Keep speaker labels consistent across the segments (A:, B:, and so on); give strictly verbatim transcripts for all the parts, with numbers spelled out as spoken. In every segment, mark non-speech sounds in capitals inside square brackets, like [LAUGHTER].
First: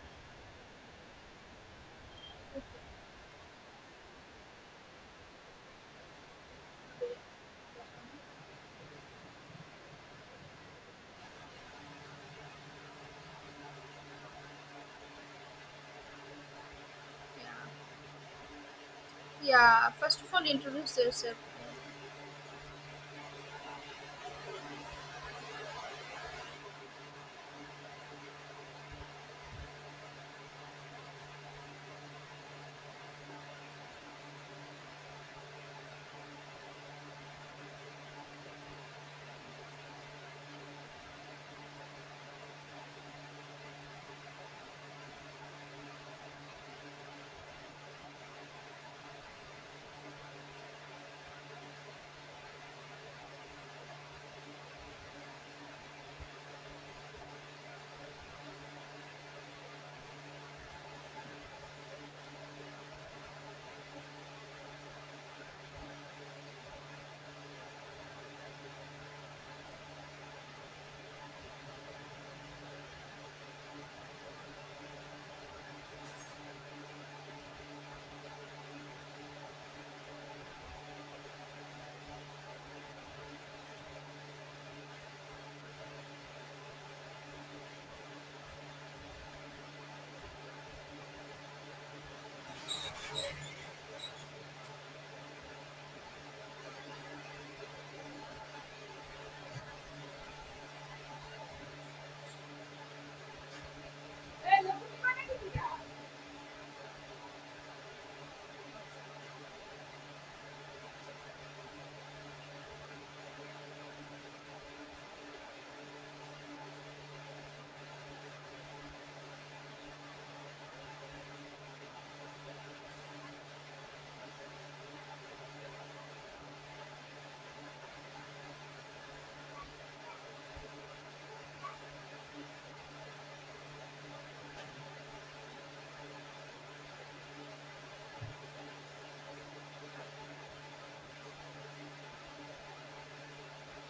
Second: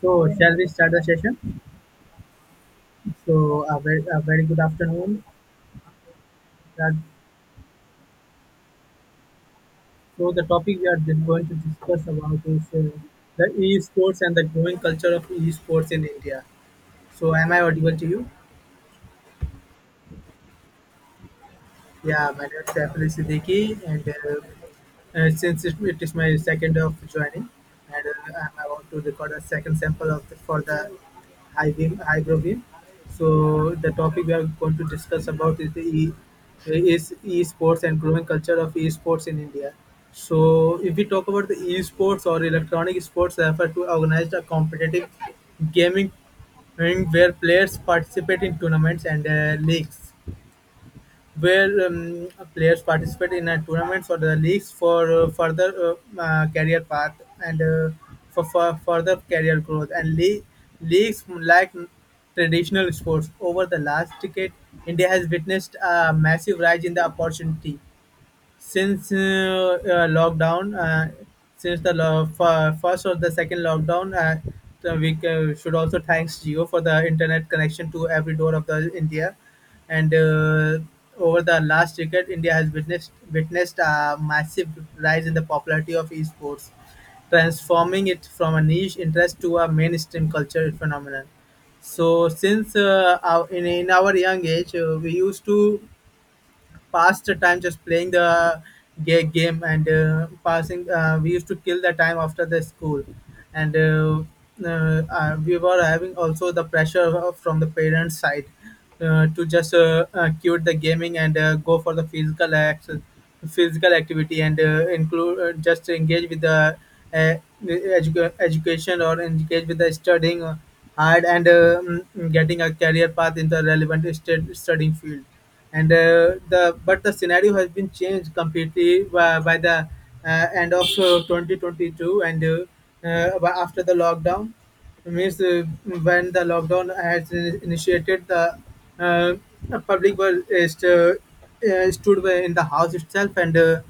A: So shall we start the session? So a very, a very good afternoon. That, so the topic we are just going to discuss about is uh, the e-sports and the growing culture of e-sports in India. So am I audible to you?
B: Yeah, first of all, introduce yourself.
A: Yeah, my name is Saiful Siddiqui, and uh, uh, since it, it is my second of joining, and uh, I'm about to record a second sample of the, for the high beam, high grow beam. So the topic we are going to discuss about is the e, is esports and growing culture of esports in India. So if we talk about the esports or electronic sports, refer to organized a competitive gaming and where players participate in tournaments and uh, leagues where um, players participate in uh, tournaments or the leagues for uh, further uh, uh, career path and uh, for, for further career growth and le- leagues like traditional sports. Over the last decade, India has witnessed a massive rise in the opportunity since uh, uh, lockdown, uh, since the lo- f- first or the second lockdown, uh, the- we uh, should also thanks Geo for the internet connection to every door of the India. And uh, over the last decade, India has witnessed witnessed a massive rise in the popularity of esports, transforming it from a niche interest to a mainstream culture phenomenon. So since uh, our, in, in our young age, uh, we used to past the time just playing the ga- game and uh, passing. Uh, we used to kill the time after the school, and uh, uh, uh, we were having also the pressure from the parents' side uh, to just uh, uh, quit the gaming and uh, go for the physical access, physical activity, and uh, include uh, just engage with the uh, edu- education or engage with the studying hard and uh, mm, getting a career path in the relevant stud- studying field and uh, the but the scenario has been changed completely by, by the uh, end of uh, twenty twenty-two and uh, uh, by- after the lockdown. It means uh, when the lockdown has in- initiated, the uh, public was uh, uh, stood were in the house itself and uh,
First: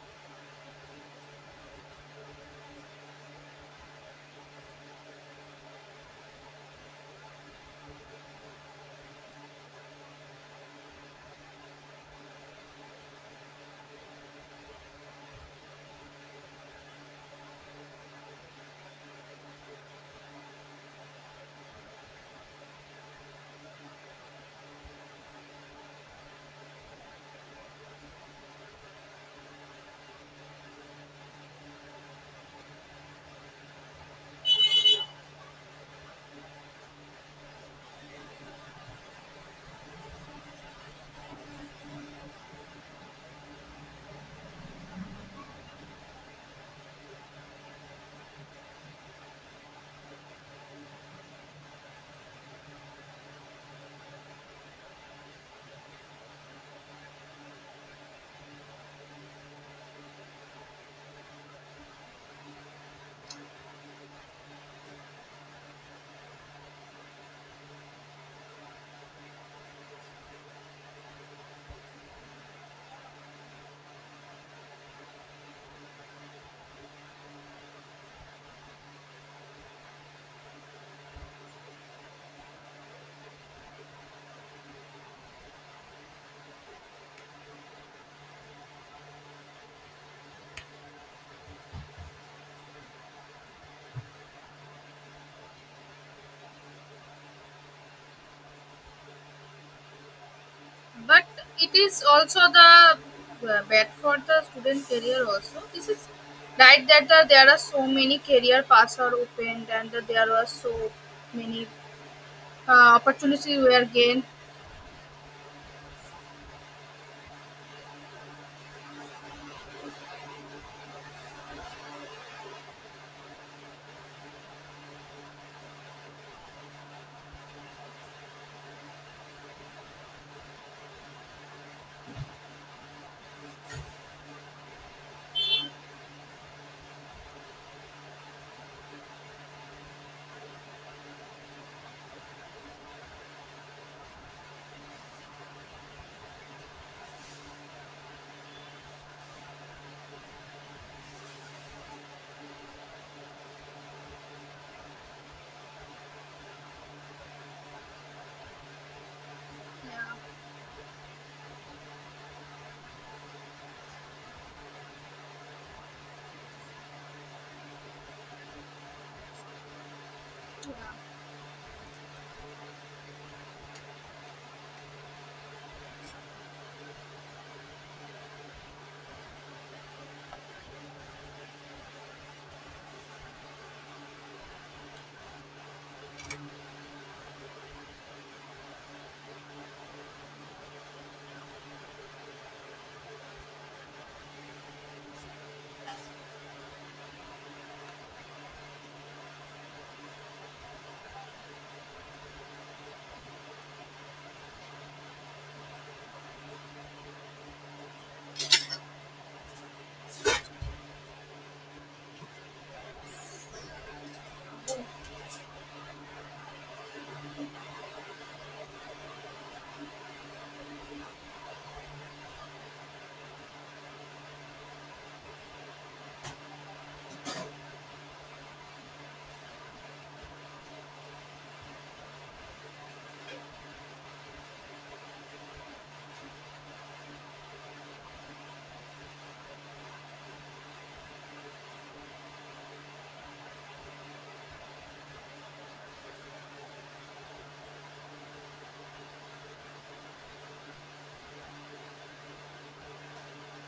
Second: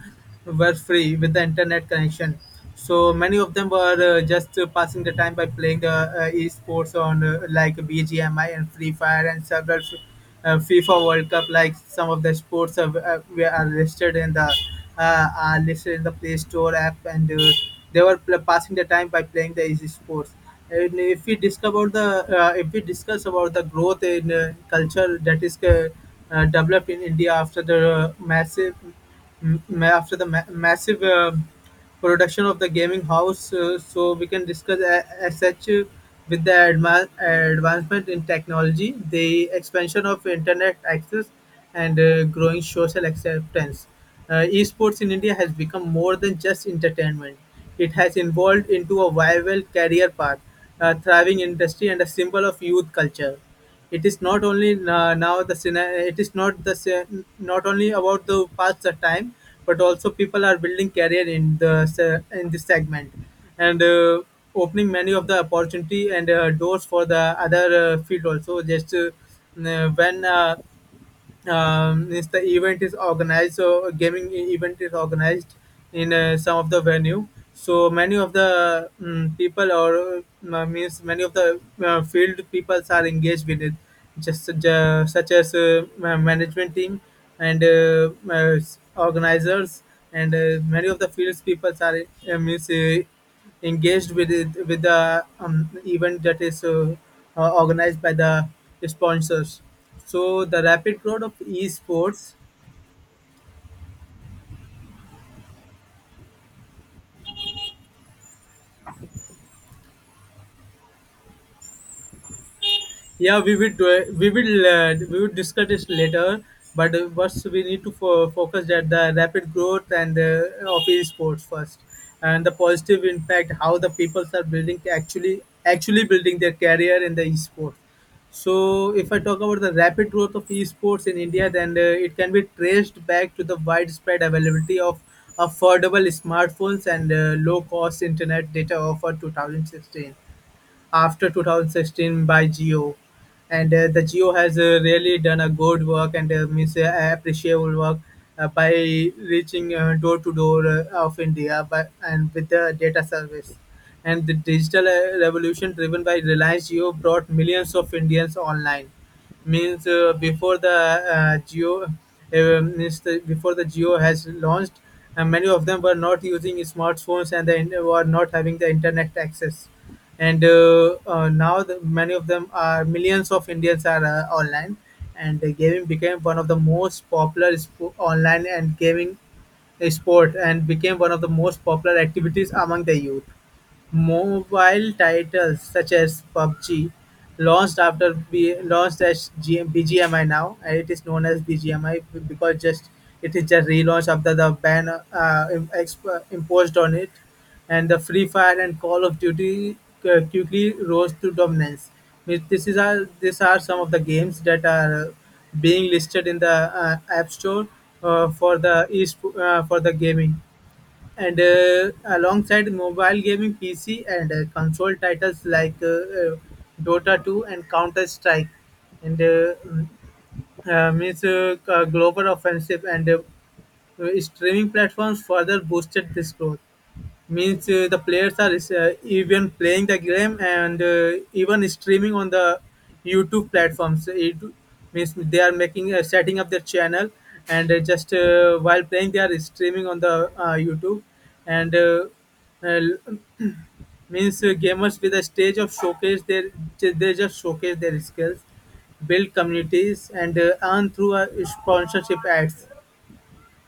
A: were free with the internet connection. So many of them were uh, just uh, passing the time by playing the uh, esports on uh, like B G M I and Free Fire and several uh, FIFA World Cup. Like some of the sports are, uh, were are listed in the uh, are listed in the Play Store app and. Uh, they were pl- passing the time by playing the easy sports. And if we discover the uh, if we discuss about the growth in uh, culture that is uh, uh, developed in India after the uh, massive m- ma- after the ma- massive uh, production of the gaming house, uh, so we can discuss a- as such, uh, with the adva- advancement in technology, the expansion of internet access, and uh, growing social acceptance. Uh, esports in India has become more than just entertainment. It has evolved into a viable career path, a thriving industry, and a symbol of youth culture. It is not only uh, now the scena- it is not the se- not only about the past of time, but also people are building career in the se- in this segment, and uh, opening many of the opportunity and uh, doors for the other uh, field also. Just uh, when uh, um, is the event is organized, so a gaming e- event is organized in uh, some of the venue, so many of the mm people or uh, means many of the uh, field peoples are engaged with it, just uh, such as uh, ma- management team and uh, uh, organizers and uh, many of the fields peoples are uh, means uh, engaged with it, with the um, event that is uh, uh, organized by the sponsors. So the rapid growth
B: But
A: of
B: it is
A: esports.
B: also the uh, bad for the student career also. This is right that the there are so many career paths are opened, and there are so many uh,
A: Yeah, we
B: opportunities
A: will
B: were
A: do
B: gained,
A: we will uh, we will discuss this later. But uh, first, we need to fo- focus at the rapid growth and uh, of esports first, and the positive impact how the people are building, actually actually building their career in the esports. So, if I talk about the rapid growth of esports in India, then uh, it can be traced back to the widespread availability of affordable smartphones and uh, low-cost internet data offered two thousand sixteen after two thousand sixteen by Geo, and uh, the Geo has uh, really done a good work and uh, means uh, appreciable work uh, by reaching uh, door to door uh, of India by, and with the data service. And the digital uh, revolution driven by Reliance Geo brought millions of Indians online. Means
B: yeah.
A: uh, before the uh, geo uh, means the, before the Geo has launched, uh, many of them were not using smartphones and they were not having the internet access, and uh, uh, now the, many of them are, millions of Indians are uh, online, and the gaming became one of the most popular sp- online and gaming sport, and became one of the most popular activities among the youth. Mobile titles such as PUBG, launched after B, launched as G, B G M I now, and it is known as B G M I because just it is a relaunch after the ban uh, im- exp, imposed on it, and the Free Fire and Call of Duty uh, quickly rose to dominance. Means This is our, these are some of the games that are being listed in the uh, App Store uh, for the e- uh, for the gaming. And uh, alongside mobile gaming, P C and uh, console titles like uh, uh, Dota two and Counter Strike, and uh, mm, uh, means uh, uh, global offensive and uh, uh, streaming platforms further boosted this growth. Means uh, the players are uh, even playing the game and uh, even streaming on the YouTube platforms. It means they are making, uh, setting up their channel and uh, just uh, while playing, they are streaming on the uh, YouTube, and uh, uh, [CLEARS THROAT] means uh, gamers with a stage of showcase their, they just showcase their skills, build communities, and uh, earn through uh, sponsorship ads.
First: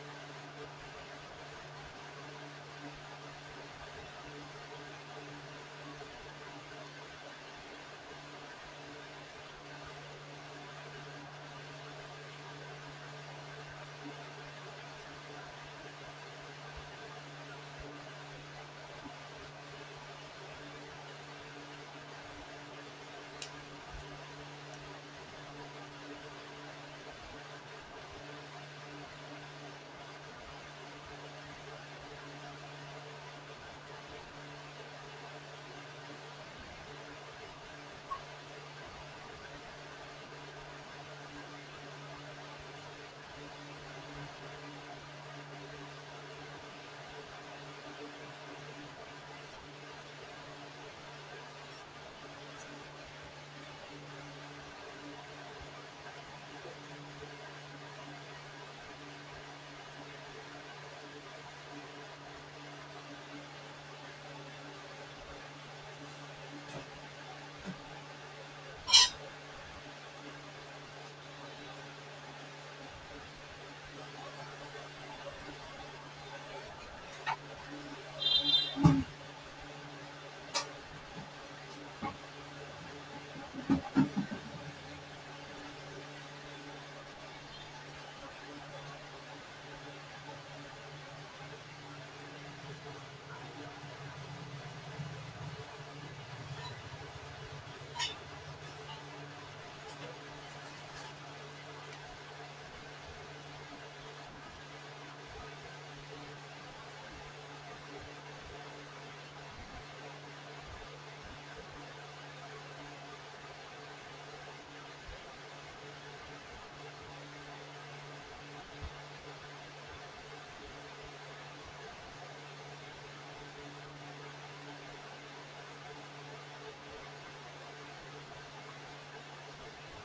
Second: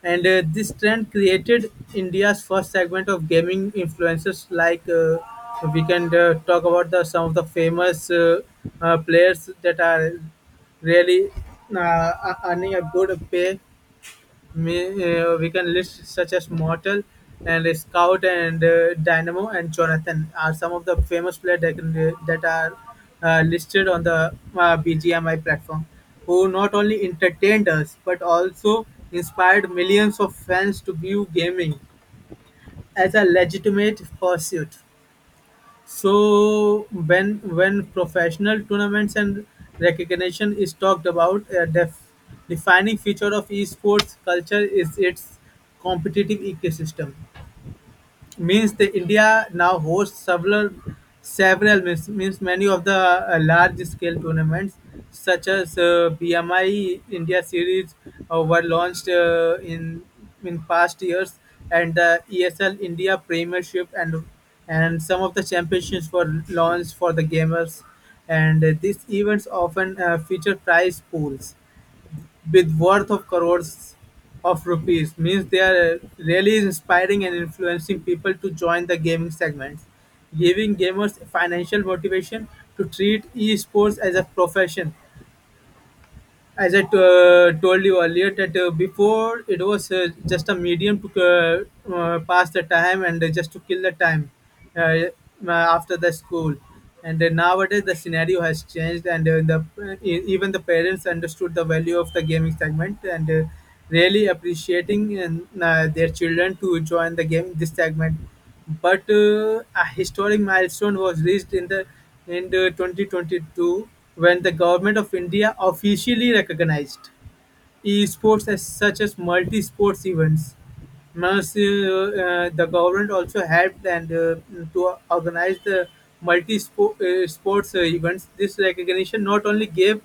A: And uh, this trend created India's first segment of gaming influencers. Like uh, we can uh, talk about the some of the famous uh, uh, players that are really uh, earning a good pay. Me- uh, we can list such as Mortal and Scout and uh, Dynamo and Jonathan are some of the famous players that, can, that are uh, listed on the uh, B G M I platform, who not only entertained us but also inspired millions of fans to view gaming as a legitimate pursuit. So when, when professional tournaments and recognition is talked about, a def- defining feature of esports culture is its competitive ecosystem. Means the India now hosts several, several means, means many of the uh, large scale tournaments such as uh, B M I India series uh, were launched uh, in in past years, and the E S L India Premiership and and some of the championships were launched for the gamers. And uh, these events often uh, feature prize pools with worth of crores of rupees. Means they are really inspiring and influencing people to join the gaming segment, giving gamers financial motivation to treat esports as a profession. As I to- uh, told you earlier, that uh, before it was uh, just a medium to uh, uh, pass the time and uh, just to kill the time uh, uh, after the school. And uh, nowadays the scenario has changed, and uh, the e- even the parents understood the value of the gaming segment and uh, really appreciating and, uh, their children to join the game this segment. But uh, a historic milestone was reached in the, in the twenty twenty-two when the government of India officially recognized esports as such as multi-sports events. Mas- uh, uh, the government also helped and uh, to organize the multi-sports uh, sports, uh, events. This recognition not only gave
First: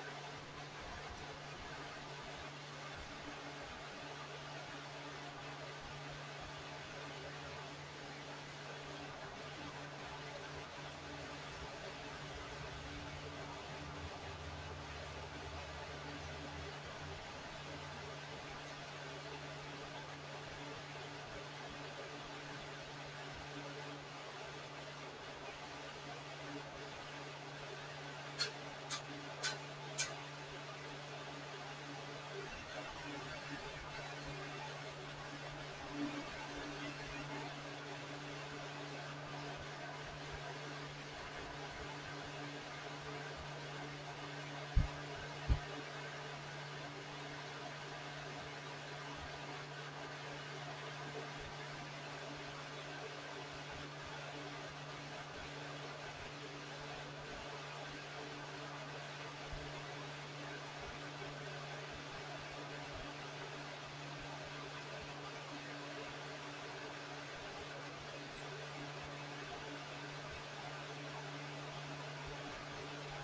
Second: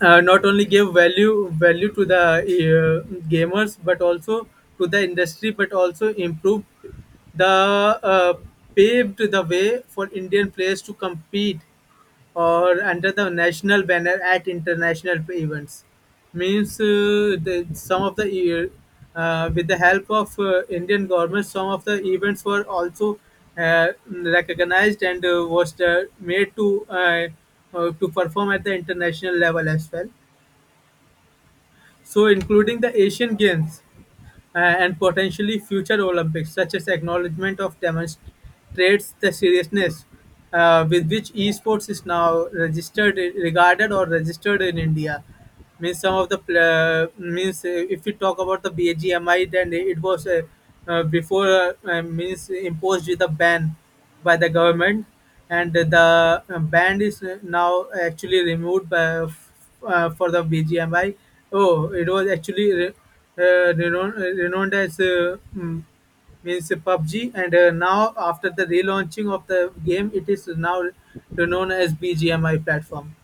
A: uh, not only gave value value to the uh, gamers but also to the industry, but also improved the uh, paved the way for Indian players to compete or under the national banner at international events. Means uh, the, some of the year, uh, with the help of uh, Indian government, some of the events were also uh, recognized and uh, was uh, made to uh, uh, to perform at the international level as well. So, including the Asian Games uh, and potentially future Olympics, such as acknowledgement of demonstrates the seriousness uh, with which esports is now registered, regarded or registered in India. Means some of the pla means uh, If we talk about the B G M I, then it was uh, uh, before uh, uh, means imposed with a ban by the government, and the uh, band is uh, now actually removed by, uh, for the B G M I. Oh, it was actually re- uh, renowned, renowned as uh, mm, means PUBG, and uh, now after the relaunching of the game, it is now renowned as B G M I platform.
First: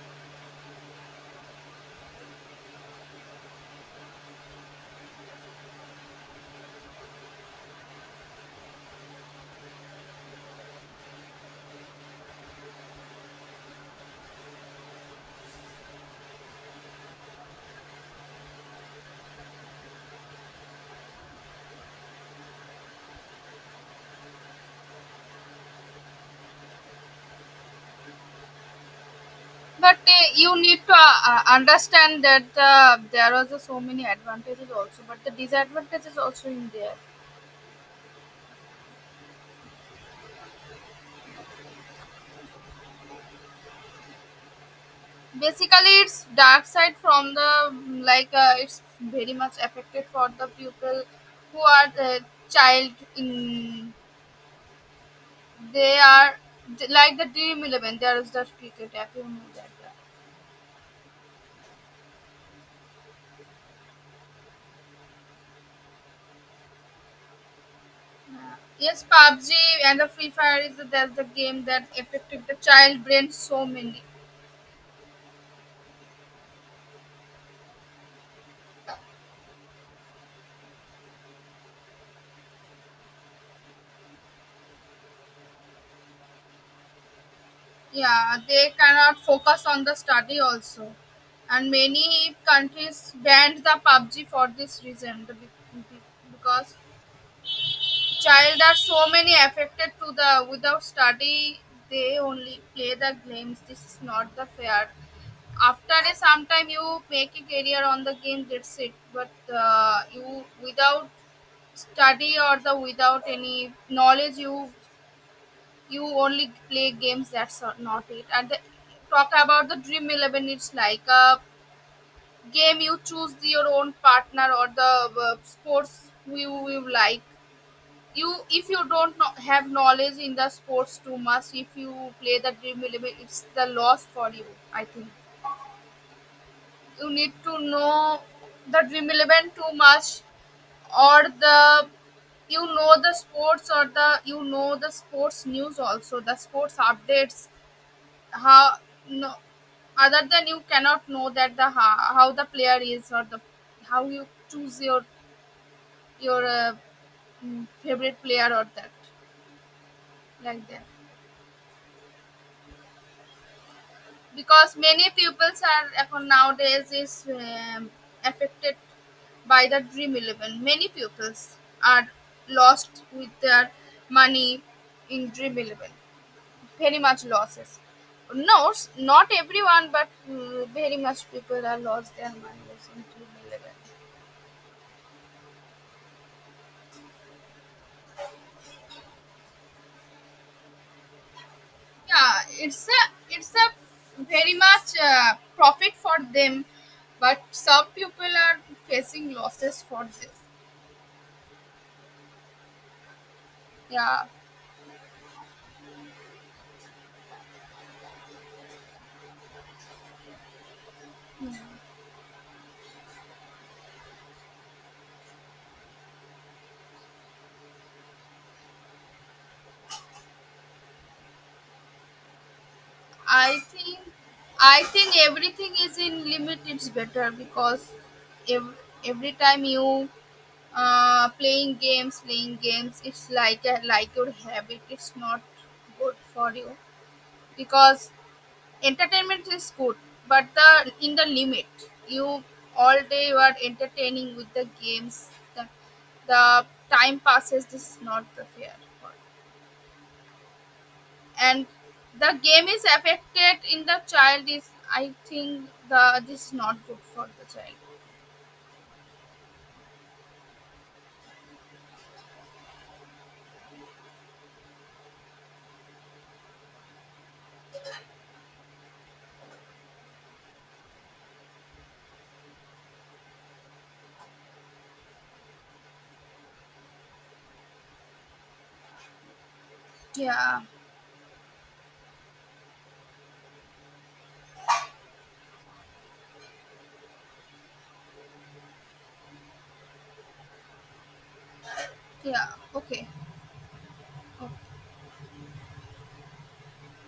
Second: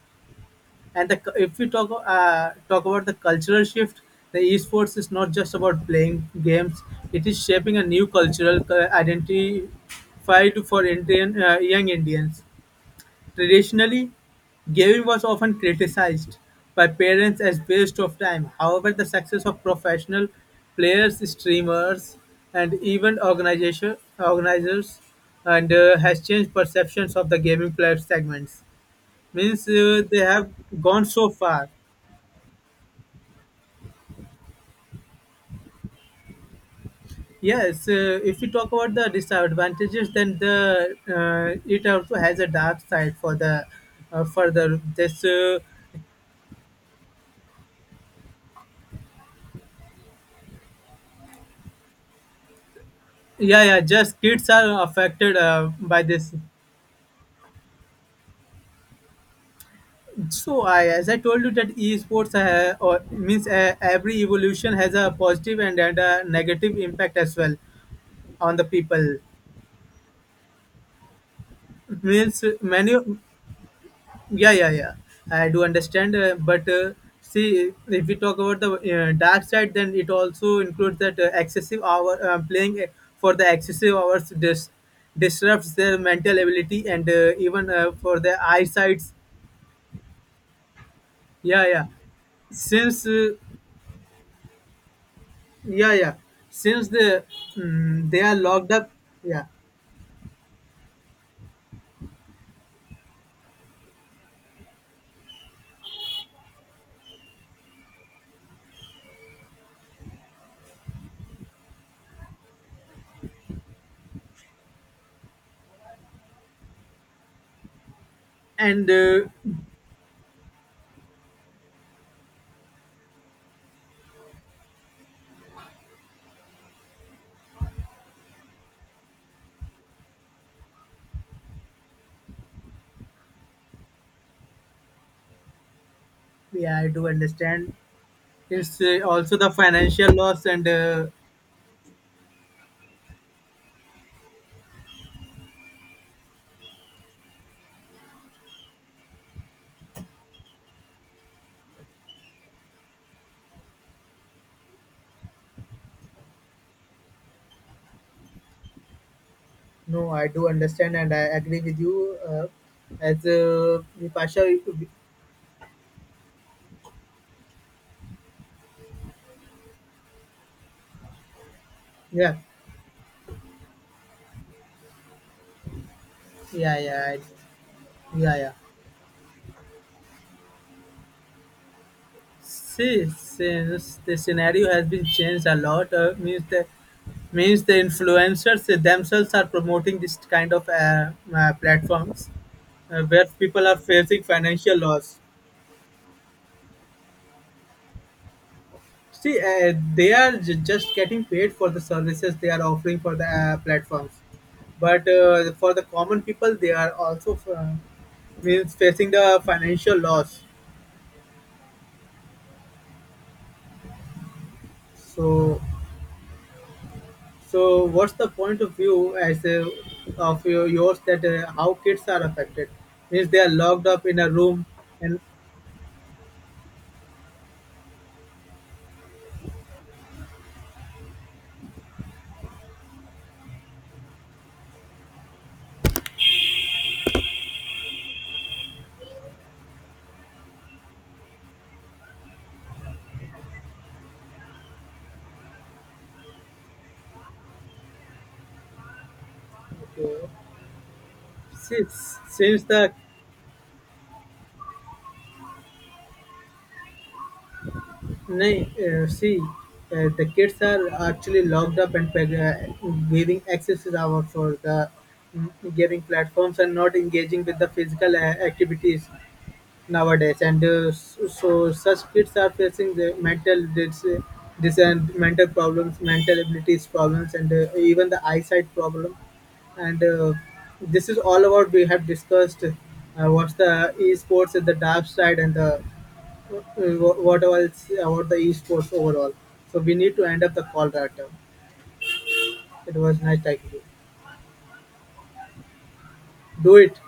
A: And the, if we talk uh, talk about the cultural shift, the esports is not just about playing games. It is shaping a new cultural cu- identity for Indian uh, young Indians. Traditionally, gaming was often criticized by parents as waste of time. However, the success of professional players, streamers, and even organization organizers and uh, has changed perceptions of the gaming player segments. Means
B: But
A: uh, they
B: uh,
A: have
B: you need to
A: gone
B: uh,
A: so
B: uh,
A: far.
B: understand that uh, there are so many advantages also, but the disadvantages also in there.
A: Yes, uh, if we talk about the disadvantages, then the uh, it also has a dark side for the uh, further this uh,
B: Basically it's dark side from the mm, like uh, it's very much affected for the people who are the child
A: yeah, yeah,
B: in.
A: just kids are affected uh,
B: They
A: by this.
B: are d- like the dream eleven, there is the cricket app, you know that uh,
A: So I as I told you that esports uh, or means uh, every evolution has a positive and, and a negative impact as well on the
B: yes.
A: people.
B: PUBG and the free fire is the, that's the game that affected
A: means
B: the
A: many
B: child brain so many.
A: Yeah, yeah, yeah. I do understand, uh, but uh, see, if we talk about the uh, dark side, then it also includes that uh, excessive hour uh, playing uh, for the excessive hours dis- disrupts their mental ability and uh, even uh, for
B: Yeah,
A: their
B: they
A: eyesights.
B: cannot focus on the study also.
A: Yeah,
B: And
A: yeah.
B: many
A: Since
B: countries
A: uh,
B: banned the PUBG for this reason the, be- be-
A: yeah, yeah.
B: because
A: Since the mm they are
B: child
A: locked
B: are
A: up,
B: so many
A: yeah,
B: affected to the without study. They only play the games, this is not the fair. After a sometime you make a career on the game, that's it. But uh, you without study or the without any knowledge, you you only play games, that's not it and the,
A: and uh,
B: Talk about the dream eleven, it's like a game. You choose your own partner or the uh, sports who you, you like. You, if you don't know, have knowledge in the sports too much, if you play the dream eleven, it's the loss for you, I think.
A: yeah, I do
B: You need to
A: understand.
B: know
A: It's
B: the
A: uh,
B: dream
A: also the
B: eleven too
A: financial
B: much,
A: loss and. Uh,
B: or the you know the sports, or the you know the sports news, also the sports updates. How? No, other than, you cannot know that the how, how the player is, or the how you choose your your uh, mm, favorite player, or that
A: No, I do
B: like that.
A: understand and I agree with you. Uh, as uh, Vipasha,
B: Because many pupils are এখন nowadays is um, affected by the dream eleven. Many pupils are
A: yeah,
B: lost with their money in dream eleven,
A: yeah,
B: very
A: yeah,
B: much
A: I-
B: losses.
A: yeah, yeah.
B: No, s- not everyone, but mm, very much people are lost their money in
A: See,
B: dream eleven.
A: since the scenario has been changed a lot, uh, means the means the influencers themselves are promoting this kind of uh, uh, platforms
B: Yeah, it's
A: uh,
B: a
A: where
B: it's
A: people are facing
B: a very
A: financial
B: much
A: loss.
B: uh, profit for them, but some people are facing
A: See, uh,
B: losses for
A: they
B: this.
A: are j- just getting paid for the services they are offering for the uh, platforms,
B: Yeah,
A: but uh, for the common people, they are also uh, means facing the financial loss. So, so what's the point of view as a, of your, yours that uh, how kids are affected? Means they are
B: I
A: locked
B: think,
A: up in a room,
B: I think
A: and
B: everything is in limit, it's better. Because every, every time you uh, playing games, playing games, it's like a like your habit. It's not good for you, because entertainment is good, but the in the limit. You all day you are entertaining with the games. The, the time passes. This is not the fair. And
A: since
B: the
A: since
B: game is
A: the,
B: affected in the child, is I think the this is not good for the child.
A: no, see, uh, the kids are actually locked up and peg- uh, giving access hour for the mm, gaming platforms and not engaging with the physical uh, activities nowadays and uh, s- so such kids are facing the mental this, this and mental problems, mental abilities problems and uh, even the eyesight problem. And uh,
B: Yeah.
A: this is all about, we have discussed uh, what's the esports and the dark side and the uh, wh- what else about the esports overall. So we need to end up the call right now.
B: Yeah.
A: It
B: Okay.
A: was nice talking to you.
B: Okay.
A: Do it.